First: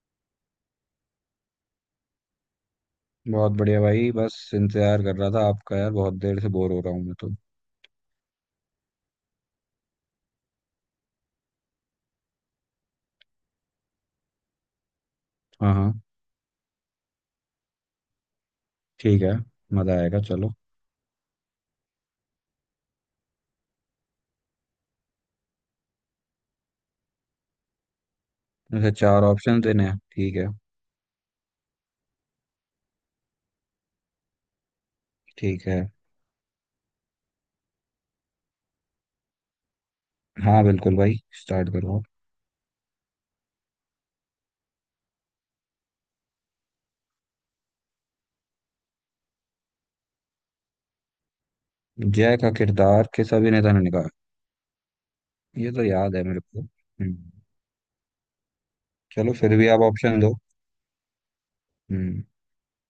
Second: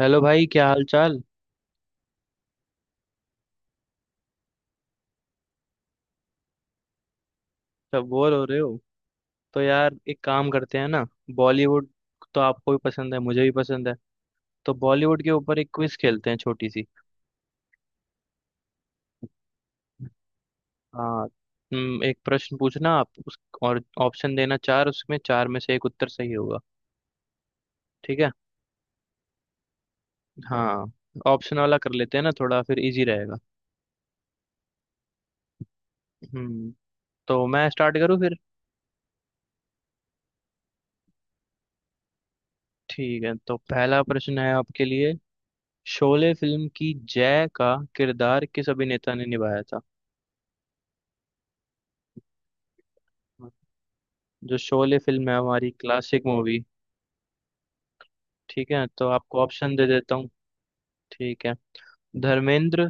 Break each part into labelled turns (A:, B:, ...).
A: Hello भाई, क्या हाल चाल।
B: बहुत बढ़िया भाई। बस इंतजार कर रहा था आपका यार। बहुत देर से बोर हो रहा हूँ मैं तो।
A: सब बोर हो रहे हो। तो यार एक काम करते हैं ना। बॉलीवुड तो आपको भी पसंद है, मुझे भी पसंद है। तो बॉलीवुड के ऊपर एक
B: हाँ हाँ।
A: क्विज खेलते हैं छोटी सी।
B: ठीक है। मजा आएगा, चलो।
A: हाँ। एक प्रश्न पूछना आप उस और ऑप्शन देना चार, उसमें चार में से एक उत्तर सही होगा। ठीक है।
B: वैसे चार ऑप्शन देने हैं, ठीक है।
A: हाँ। ऑप्शन वाला कर लेते हैं ना थोड़ा, फिर इजी रहेगा।
B: ठीक है।
A: हम्म। तो मैं स्टार्ट करूँ फिर।
B: हाँ बिल्कुल भाई। स्टार्ट करो आप।
A: ठीक है, तो पहला प्रश्न है आपके लिए। शोले फिल्म की जय का किरदार किस अभिनेता ने निभाया था।
B: जय का किरदार किस अभिनेता ने निभाया?
A: जो शोले फिल्म है हमारी
B: ये तो याद है
A: क्लासिक
B: मेरे को।
A: मूवी। ठीक है, तो
B: चलो
A: आपको
B: फिर भी
A: ऑप्शन
B: आप
A: दे देता
B: ऑप्शन
A: हूँ।
B: दो।
A: ठीक है।
B: हम्म।
A: धर्मेंद्र,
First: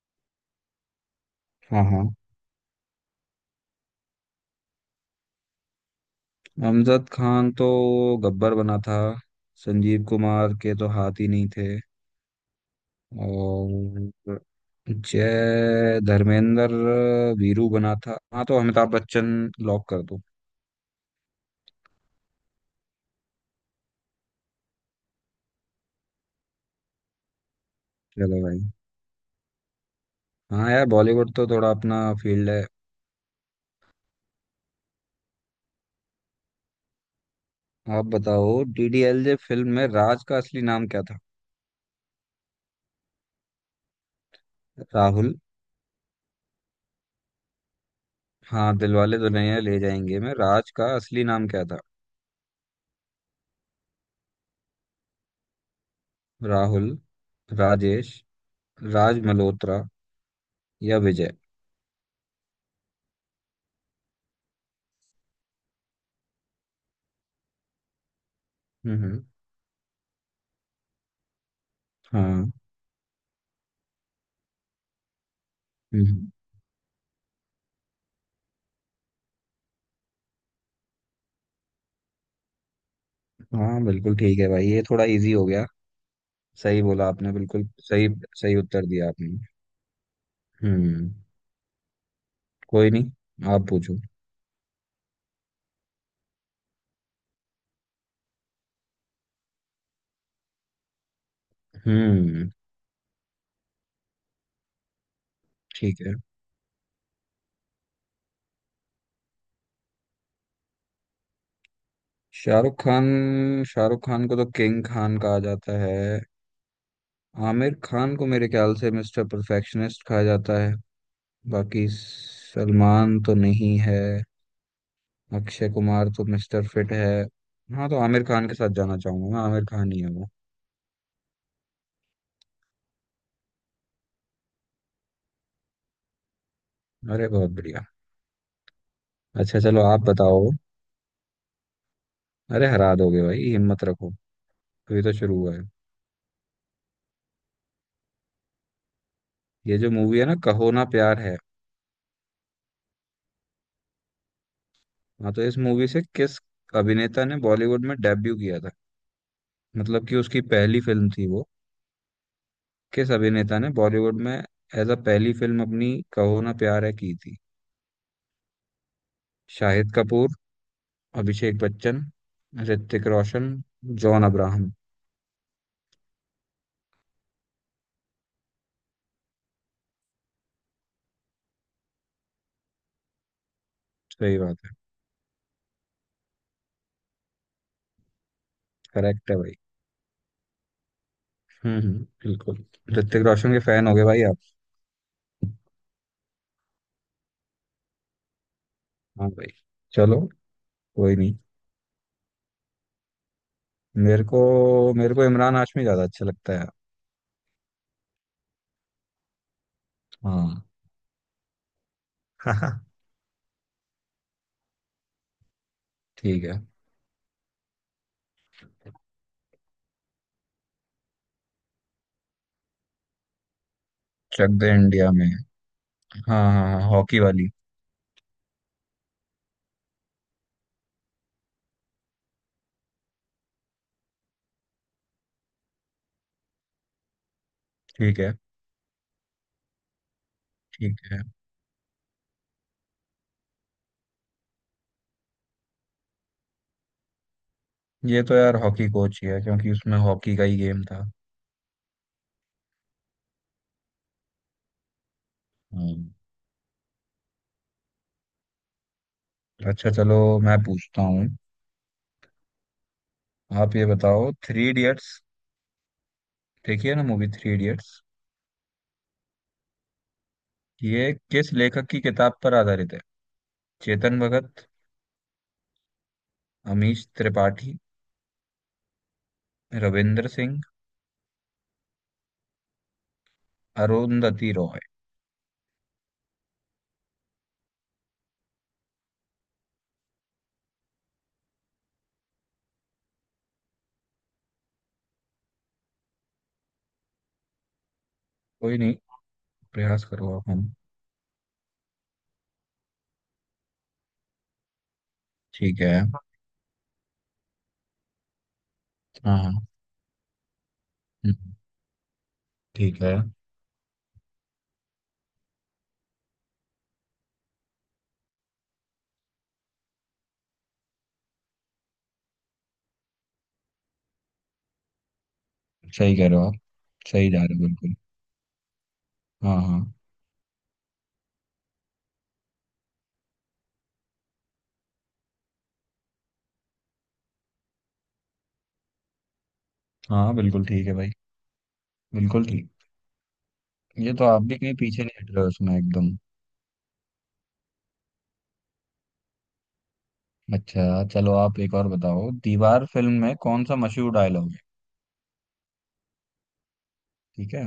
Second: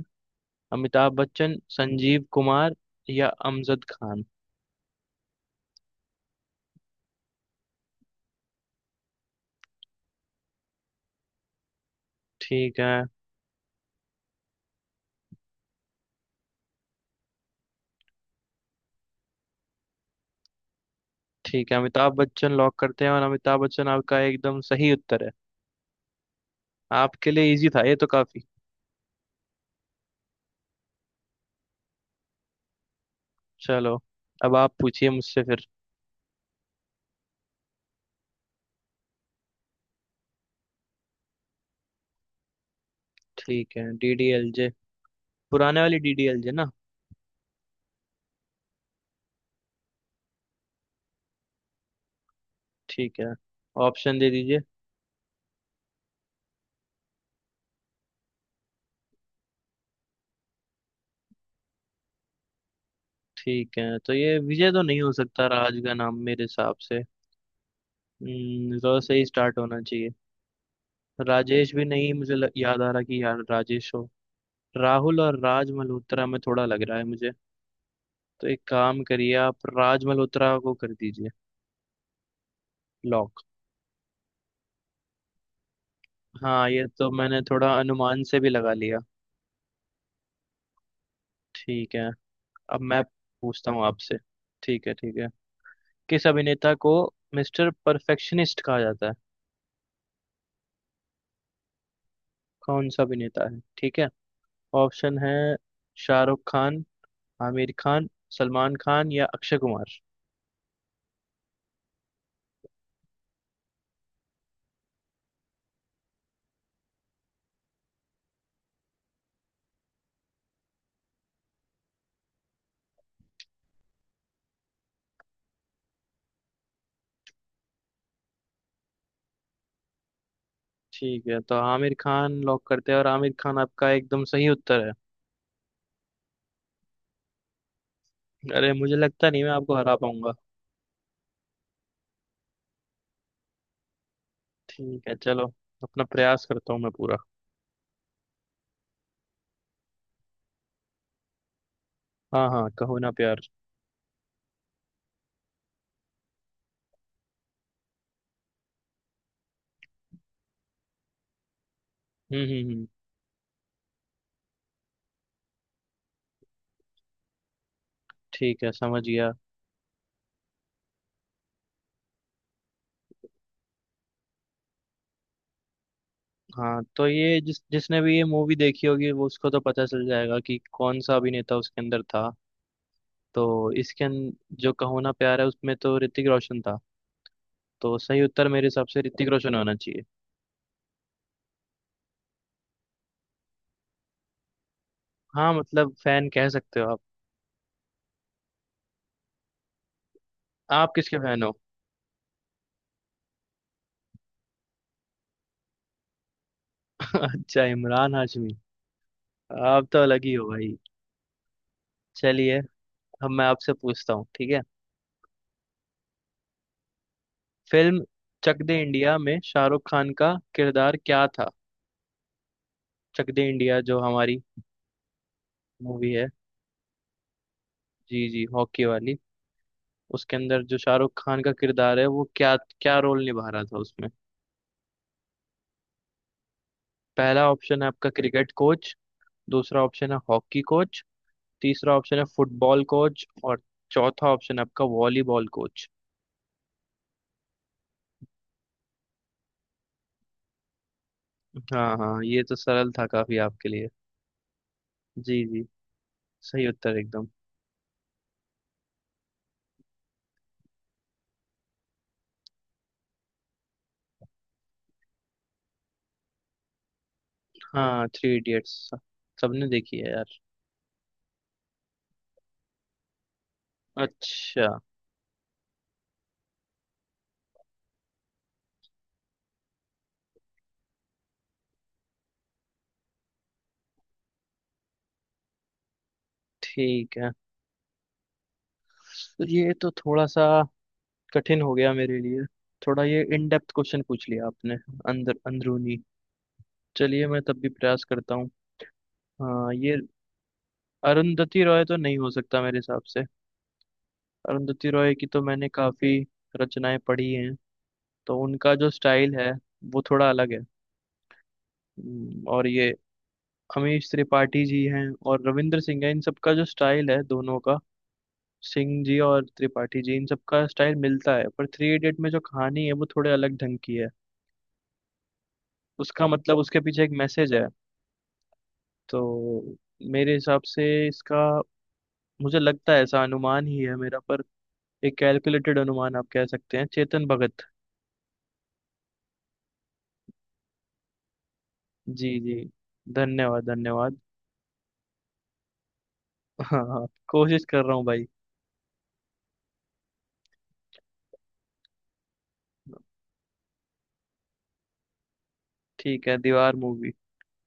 A: अमिताभ बच्चन,
B: हाँ हाँ।
A: संजीव कुमार या अमजद खान।
B: अमजद खान तो गब्बर बना था। संजीव कुमार के तो हाथ ही नहीं थे।
A: ठीक है।
B: और जय धर्मेंद्र। वीरू बना था, हाँ। तो अमिताभ बच्चन लॉक कर दो।
A: ठीक है, अमिताभ बच्चन लॉक करते हैं, और अमिताभ बच्चन आपका एकदम सही उत्तर है। आपके लिए इजी था ये तो
B: चलो
A: काफी।
B: भाई। हाँ यार, बॉलीवुड तो थोड़ा अपना फील्ड है।
A: चलो, अब आप पूछिए मुझसे फिर।
B: आप बताओ, डीडीएलजे फिल्म में राज का असली नाम क्या था?
A: ठीक है, डीडीएलजे।
B: राहुल।
A: पुराने वाली डीडीएलजे ना।
B: हाँ, दिलवाले दुल्हनिया ले जाएंगे में राज का असली नाम क्या था।
A: ठीक है, ऑप्शन दे दीजिए।
B: राहुल, राजेश, राज मल्होत्रा या विजय।
A: ठीक है, तो ये विजय तो नहीं हो सकता राज का नाम मेरे हिसाब से। र से
B: हम्म।
A: ही स्टार्ट होना चाहिए। राजेश भी नहीं, मुझे
B: हाँ।
A: याद आ रहा कि यार राजेश हो। राहुल और राज मल्होत्रा
B: हम्म।
A: में थोड़ा लग रहा है मुझे। तो एक काम करिए, आप राज मल्होत्रा को कर दीजिए लॉक।
B: हाँ बिल्कुल ठीक है भाई। ये थोड़ा इजी हो गया।
A: हाँ,
B: सही
A: ये
B: बोला
A: तो
B: आपने,
A: मैंने
B: बिल्कुल
A: थोड़ा
B: सही।
A: अनुमान से भी
B: सही
A: लगा
B: उत्तर
A: लिया।
B: दिया आपने। हम्म।
A: ठीक है। अब
B: कोई
A: मैं
B: नहीं, आप
A: पूछता हूँ
B: पूछो।
A: आपसे। ठीक है, ठीक है। किस अभिनेता को मिस्टर परफेक्शनिस्ट कहा जाता है।
B: हम्म।
A: कौन सा अभिनेता है, ठीक है। ऑप्शन है
B: ठीक है।
A: शाहरुख खान, आमिर खान, सलमान खान या अक्षय कुमार।
B: शाहरुख खान। शाहरुख खान को तो किंग खान कहा जाता है। आमिर खान को मेरे ख्याल से मिस्टर परफेक्शनिस्ट कहा जाता है। बाकी सलमान तो नहीं है। अक्षय कुमार तो मिस्टर फिट है। हाँ, तो आमिर खान के साथ जाना चाहूंगा मैं। आमिर खान ही है वो।
A: ठीक है, तो आमिर खान लॉक करते हैं, और आमिर खान आपका एकदम सही उत्तर है।
B: अरे बहुत बढ़िया।
A: अरे, मुझे लगता नहीं मैं
B: अच्छा
A: आपको
B: चलो,
A: हरा
B: आप
A: पाऊंगा।
B: बताओ। अरे हरा दोगे भाई, हिम्मत रखो। अभी
A: ठीक
B: तो
A: है,
B: शुरू
A: चलो।
B: हुआ है।
A: अपना प्रयास करता हूँ मैं पूरा।
B: ये जो मूवी है ना, कहो ना प्यार है।
A: हाँ हाँ, कहो ना प्यार।
B: हाँ, तो इस मूवी से किस अभिनेता ने बॉलीवुड में डेब्यू किया था? मतलब कि उसकी पहली फिल्म थी वो।
A: हम्म।
B: किस अभिनेता ने बॉलीवुड में एज अ पहली फिल्म अपनी कहो ना प्यार है की थी?
A: ठीक है, समझ गया।
B: शाहिद कपूर, अभिषेक बच्चन, ऋतिक रोशन, जॉन अब्राहम।
A: हाँ, तो ये जिस जिसने भी ये मूवी देखी होगी वो उसको तो पता चल जाएगा कि कौन सा अभिनेता उसके अंदर था। तो
B: सही बात है।
A: जो कहो ना प्यार है उसमें तो ऋतिक रोशन था। तो सही उत्तर मेरे हिसाब से ऋतिक
B: करेक्ट है
A: रोशन
B: भाई।
A: होना चाहिए।
B: बिल्कुल। ऋतिक रोशन के फैन हो गए भाई आप।
A: हाँ, मतलब फैन कह सकते हो आप।
B: हाँ भाई। चलो।
A: आप
B: कोई
A: किसके
B: नहीं,
A: फैन हो।
B: मेरे को मेरे को इमरान हाशमी ज्यादा अच्छा लगता है।
A: अच्छा, इमरान हाशमी। आप तो अलग ही हो
B: हाँ।
A: भाई। चलिए, अब मैं आपसे पूछता हूँ। ठीक है।
B: ठीक है।
A: फिल्म चक दे इंडिया में शाहरुख खान का किरदार क्या था। चक दे इंडिया जो हमारी
B: चक दे इंडिया में।
A: मूवी
B: हाँ
A: है।
B: हाँ हाँ, हॉकी वाली।
A: जी जी, हॉकी वाली। उसके अंदर जो शाहरुख खान का किरदार है वो क्या क्या रोल निभा रहा था उसमें। पहला ऑप्शन है आपका
B: ठीक है।
A: क्रिकेट कोच, दूसरा ऑप्शन है हॉकी
B: ठीक
A: कोच,
B: है।
A: तीसरा ऑप्शन है फुटबॉल कोच और चौथा ऑप्शन है आपका वॉलीबॉल कोच।
B: ये तो यार हॉकी कोच ही है, क्योंकि उसमें हॉकी का ही गेम था।
A: हाँ हाँ, ये तो सरल था काफी आपके लिए। जी जी,
B: हम्म।
A: सही उत्तर एकदम।
B: अच्छा चलो, मैं पूछता हूँ। आप ये बताओ, थ्री इडियट्स। देखिए ना मूवी, थ्री इडियट्स।
A: हाँ, थ्री इडियट्स सबने देखी है यार।
B: ये किस लेखक की किताब पर आधारित है? चेतन भगत,
A: अच्छा।
B: अमीश त्रिपाठी, रविंद्र सिंह, अरुंधति रॉय।
A: ठीक है, तो ये तो थोड़ा सा कठिन हो गया मेरे लिए। थोड़ा ये इन डेप्थ क्वेश्चन पूछ लिया आपने, अंदर अंदरूनी। चलिए, मैं तब भी प्रयास करता हूँ।
B: कोई नहीं,
A: हाँ ये,
B: प्रयास करो आप हम।
A: अरुंधति रॉय तो नहीं हो सकता मेरे हिसाब से। अरुंधति रॉय की तो मैंने
B: ठीक है।
A: काफी रचनाएं पढ़ी हैं, तो उनका जो स्टाइल
B: हाँ
A: है
B: हाँ।
A: वो थोड़ा अलग है।
B: हम्म,
A: और ये
B: ठीक है।
A: अमीश त्रिपाठी जी हैं और रविंद्र सिंह है, इन सबका जो स्टाइल है दोनों का, सिंह जी और त्रिपाठी जी, इन सबका स्टाइल मिलता है, पर थ्री इडियट में जो कहानी है वो थोड़े अलग ढंग की है।
B: सही
A: उसका
B: कह रहे हो आप।
A: मतलब उसके पीछे एक
B: सही जा
A: मैसेज
B: रहे हो
A: है।
B: बिल्कुल।
A: तो
B: हाँ हाँ।
A: मेरे हिसाब से इसका, मुझे लगता है ऐसा, अनुमान ही है मेरा, पर एक कैलकुलेटेड अनुमान आप कह सकते हैं, चेतन भगत।
B: हाँ बिल्कुल ठीक है भाई,
A: जी
B: बिल्कुल
A: जी,
B: ठीक।
A: धन्यवाद
B: ये
A: धन्यवाद।
B: तो आप भी कहीं पीछे नहीं हट रहे हो उसमें, एकदम।
A: हाँ हाँ, कोशिश कर रहा हूँ भाई।
B: अच्छा चलो, आप एक और बताओ। दीवार फिल्म में कौन सा मशहूर डायलॉग है?
A: ठीक है, दीवार मूवी,
B: ठीक है।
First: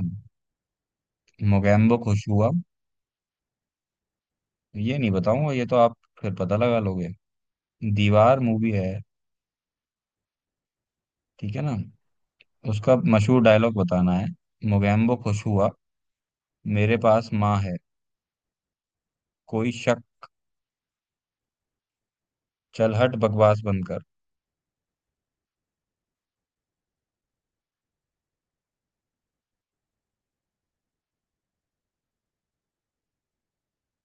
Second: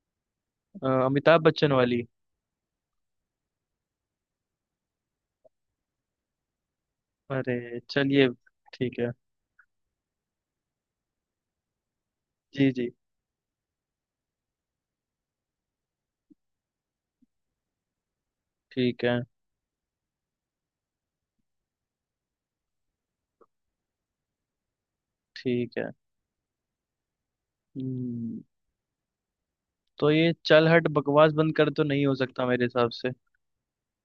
A: अमिताभ बच्चन
B: मोगैम्बो
A: वाली।
B: खुश हुआ, ये नहीं बताऊंगा, ये तो आप फिर पता लगा लोगे।
A: अरे चलिए।
B: दीवार मूवी है,
A: ठीक है।
B: ठीक है ना।
A: जी जी।
B: उसका मशहूर डायलॉग बताना है। मोगैम्बो खुश हुआ, मेरे पास माँ है,
A: ठीक है।
B: कोई शक, चल हट बकवास बंद कर।
A: ठीक है। हम्म, तो ये चल हट बकवास बंद कर तो नहीं हो सकता मेरे हिसाब से।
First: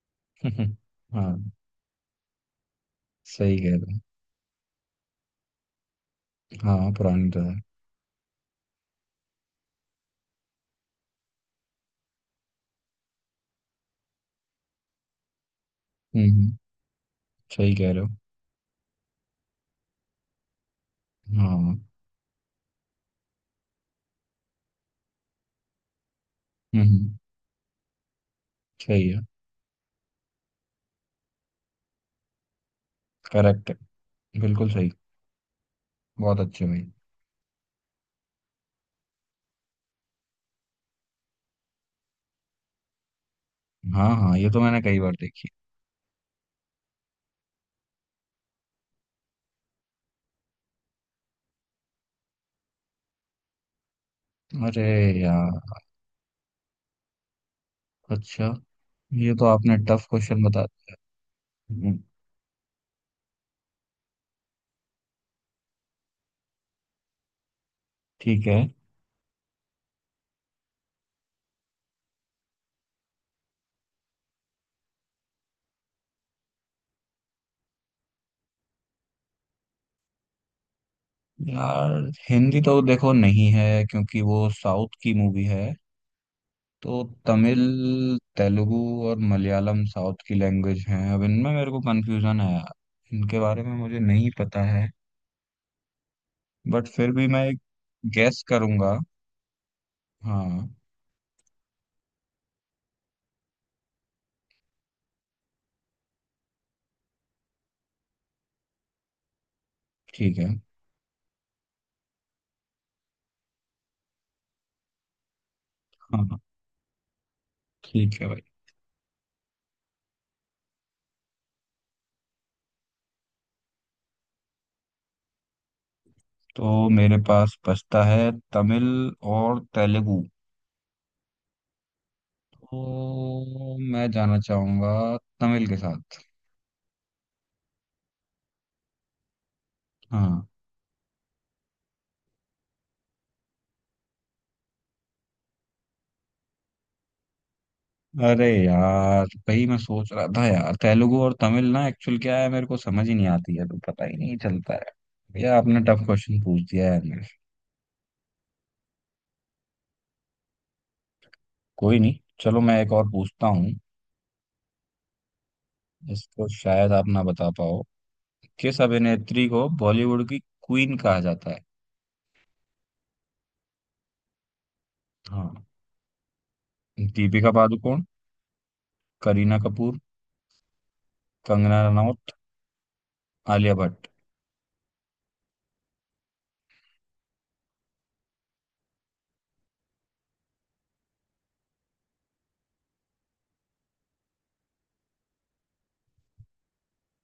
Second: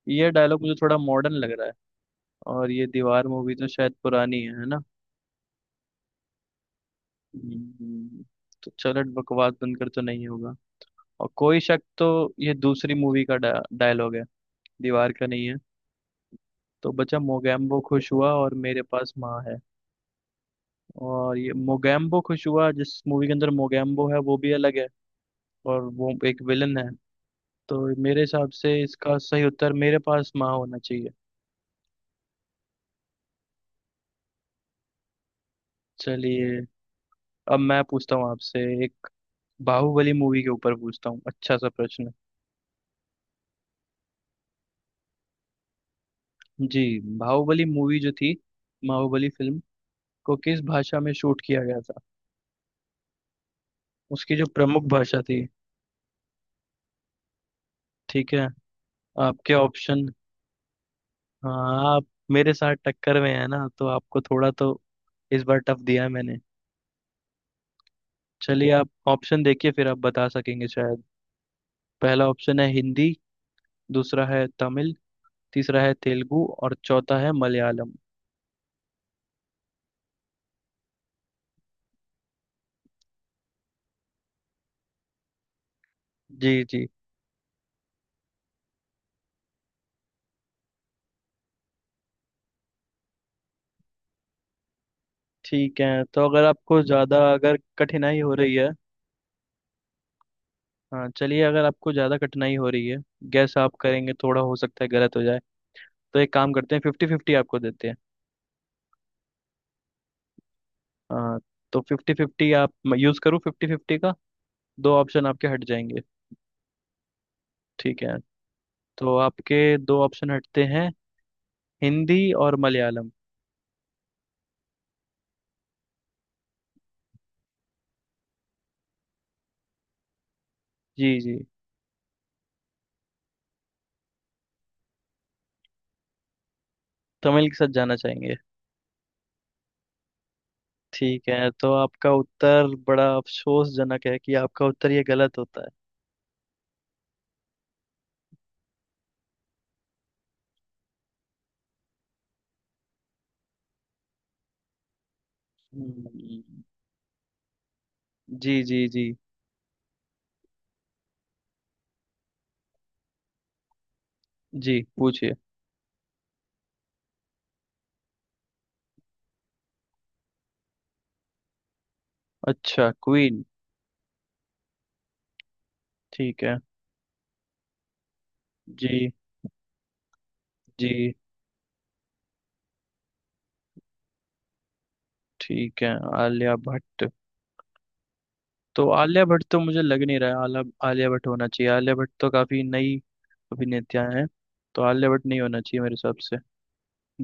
A: ये डायलॉग मुझे थोड़ा मॉडर्न
B: हाँ,
A: लग रहा है, और ये दीवार मूवी
B: सही
A: तो
B: कह
A: शायद
B: रहे
A: पुरानी है ना।
B: हो। हाँ पुरानी तो है।
A: हम्म, तो चल हट बकवास बंद कर तो नहीं होगा। और कोई शक, तो ये दूसरी मूवी का डायलॉग है, दीवार का नहीं है।
B: हम्म हम्म,
A: तो बचा
B: सही
A: मोगैम्बो
B: कह रहे हो।
A: खुश हुआ और मेरे पास माँ है। और
B: हाँ।
A: ये मोगैम्बो खुश हुआ, जिस मूवी के अंदर मोगैम्बो है वो भी अलग है, और वो एक विलन है।
B: हम्म,
A: तो मेरे हिसाब से
B: सही
A: इसका
B: है।
A: सही उत्तर मेरे पास माँ होना चाहिए।
B: करेक्ट है, बिल्कुल सही। बहुत
A: चलिए,
B: अच्छी हुई।
A: अब मैं पूछता हूँ आपसे। एक बाहुबली मूवी के ऊपर पूछता हूँ अच्छा सा प्रश्न।
B: हाँ हाँ, ये तो मैंने कई बार देखी।
A: जी। बाहुबली मूवी जो थी, बाहुबली फिल्म को किस भाषा में शूट किया गया था, उसकी जो
B: अरे
A: प्रमुख भाषा थी।
B: यार।
A: ठीक है,
B: अच्छा, ये तो
A: आपके
B: आपने
A: ऑप्शन।
B: टफ क्वेश्चन बता दिया।
A: हाँ,
B: हम्म,
A: आप मेरे साथ टक्कर में है ना, तो आपको थोड़ा तो इस बार टफ दिया है मैंने।
B: ठीक है
A: चलिए, आप ऑप्शन देखिए फिर आप बता सकेंगे शायद। पहला ऑप्शन है हिंदी, दूसरा है तमिल, तीसरा है तेलुगु और चौथा है मलयालम।
B: यार। हिंदी तो देखो नहीं है, क्योंकि वो साउथ की मूवी है।
A: जी जी।
B: तो तमिल, तेलुगु और मलयालम साउथ की लैंग्वेज हैं। अब इनमें मेरे को कंफ्यूजन है यार, इनके बारे में मुझे नहीं पता है।
A: ठीक है, तो अगर आपको
B: बट फिर
A: ज़्यादा,
B: भी मैं
A: अगर
B: एक
A: कठिनाई हो
B: गैस
A: रही है।
B: करूंगा। हाँ।
A: हाँ चलिए, अगर आपको ज़्यादा कठिनाई हो रही है, गैस आप करेंगे थोड़ा, हो सकता है गलत हो जाए। तो एक काम करते हैं, फिफ्टी फिफ्टी आपको देते हैं।
B: ठीक है।
A: हाँ, तो फिफ्टी फिफ्टी आप, यूज़ करूँ फिफ्टी फिफ्टी का, दो ऑप्शन आपके हट जाएंगे।
B: हाँ हाँ,
A: ठीक है,
B: ठीक है भाई।
A: तो आपके दो ऑप्शन हटते हैं, हिंदी और मलयालम।
B: तो मेरे पास बचता है तमिल और तेलुगु।
A: जी जी।
B: तो मैं जाना चाहूंगा तमिल के साथ।
A: तमिल के साथ जाना चाहेंगे।
B: हाँ।
A: ठीक है, तो आपका उत्तर बड़ा अफसोसजनक है कि आपका उत्तर ये गलत होता है।
B: अरे यार, वही मैं सोच रहा था यार, तेलुगु और तमिल ना एक्चुअल क्या है मेरे को समझ ही नहीं आती है, तो पता ही नहीं चलता है। भैया आपने टफ क्वेश्चन पूछ
A: हम्म,
B: दिया है मेरे।
A: जी जी जी
B: कोई नहीं, चलो मैं एक और पूछता हूँ।
A: जी, पूछिए।
B: इसको शायद आप ना बता पाओ। किस अभिनेत्री को बॉलीवुड की क्वीन कहा जाता है?
A: अच्छा क्वीन।
B: हाँ।
A: ठीक है।
B: दीपिका पादुकोण,
A: जी
B: करीना कपूर,
A: जी।
B: कंगना रनौत, आलिया भट्ट।
A: ठीक है, आलिया भट्ट। तो आलिया भट्ट तो मुझे लग नहीं रहा है आला आलिया भट्ट होना चाहिए, आलिया भट्ट तो काफी नई अभिनेता हैं, तो आलिया भट्ट नहीं होना चाहिए मेरे हिसाब से।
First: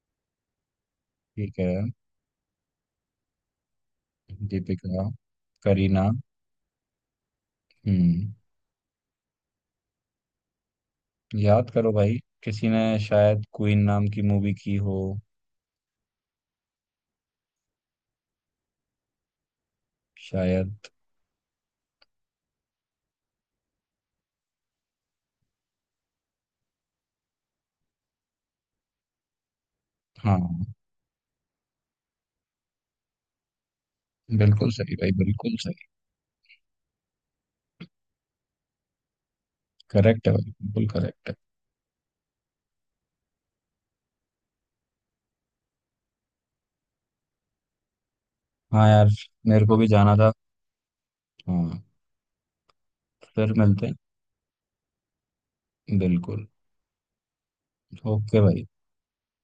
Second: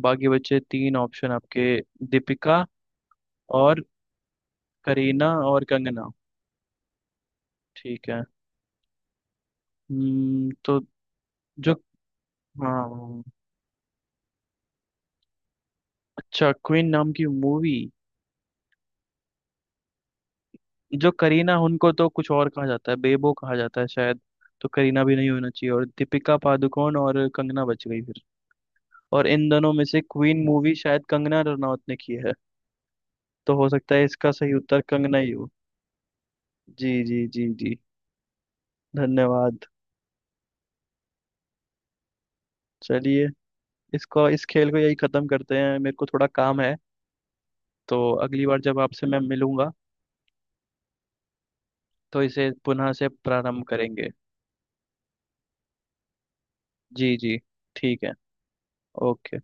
A: बाकी बचे तीन ऑप्शन
B: ठीक है।
A: आपके, दीपिका और
B: दीपिका।
A: करीना और
B: करीना।
A: कंगना। ठीक है।
B: हम्म।
A: हम्म, तो
B: याद
A: जो,
B: करो भाई, किसी ने
A: हाँ,
B: शायद क्वीन नाम की मूवी की हो।
A: अच्छा, क्वीन नाम की मूवी।
B: शायद।
A: जो करीना, उनको तो कुछ और कहा जाता है, बेबो कहा जाता है शायद। तो करीना भी नहीं होना चाहिए, और दीपिका पादुकोण और कंगना बच गई फिर। और इन दोनों में से क्वीन
B: हाँ
A: मूवी शायद कंगना रनौत ने की है। तो हो सकता है इसका सही
B: बिल्कुल
A: उत्तर
B: सही भाई,
A: कंगना ही हो।
B: बिल्कुल सही।
A: जी जी जी जी, धन्यवाद।
B: करेक्ट है भाई, बिल्कुल करेक्ट है।
A: चलिए, इसको इस खेल को यही खत्म करते हैं, मेरे को थोड़ा काम है। तो अगली बार जब
B: हाँ
A: आपसे
B: यार,
A: मैं
B: मेरे
A: मिलूंगा
B: को भी जाना था। हाँ।
A: तो इसे पुनः से
B: फिर
A: प्रारंभ
B: मिलते
A: करेंगे।
B: हैं, बिल्कुल।
A: जी जी, ठीक है।
B: ओके भाई।
A: ओके।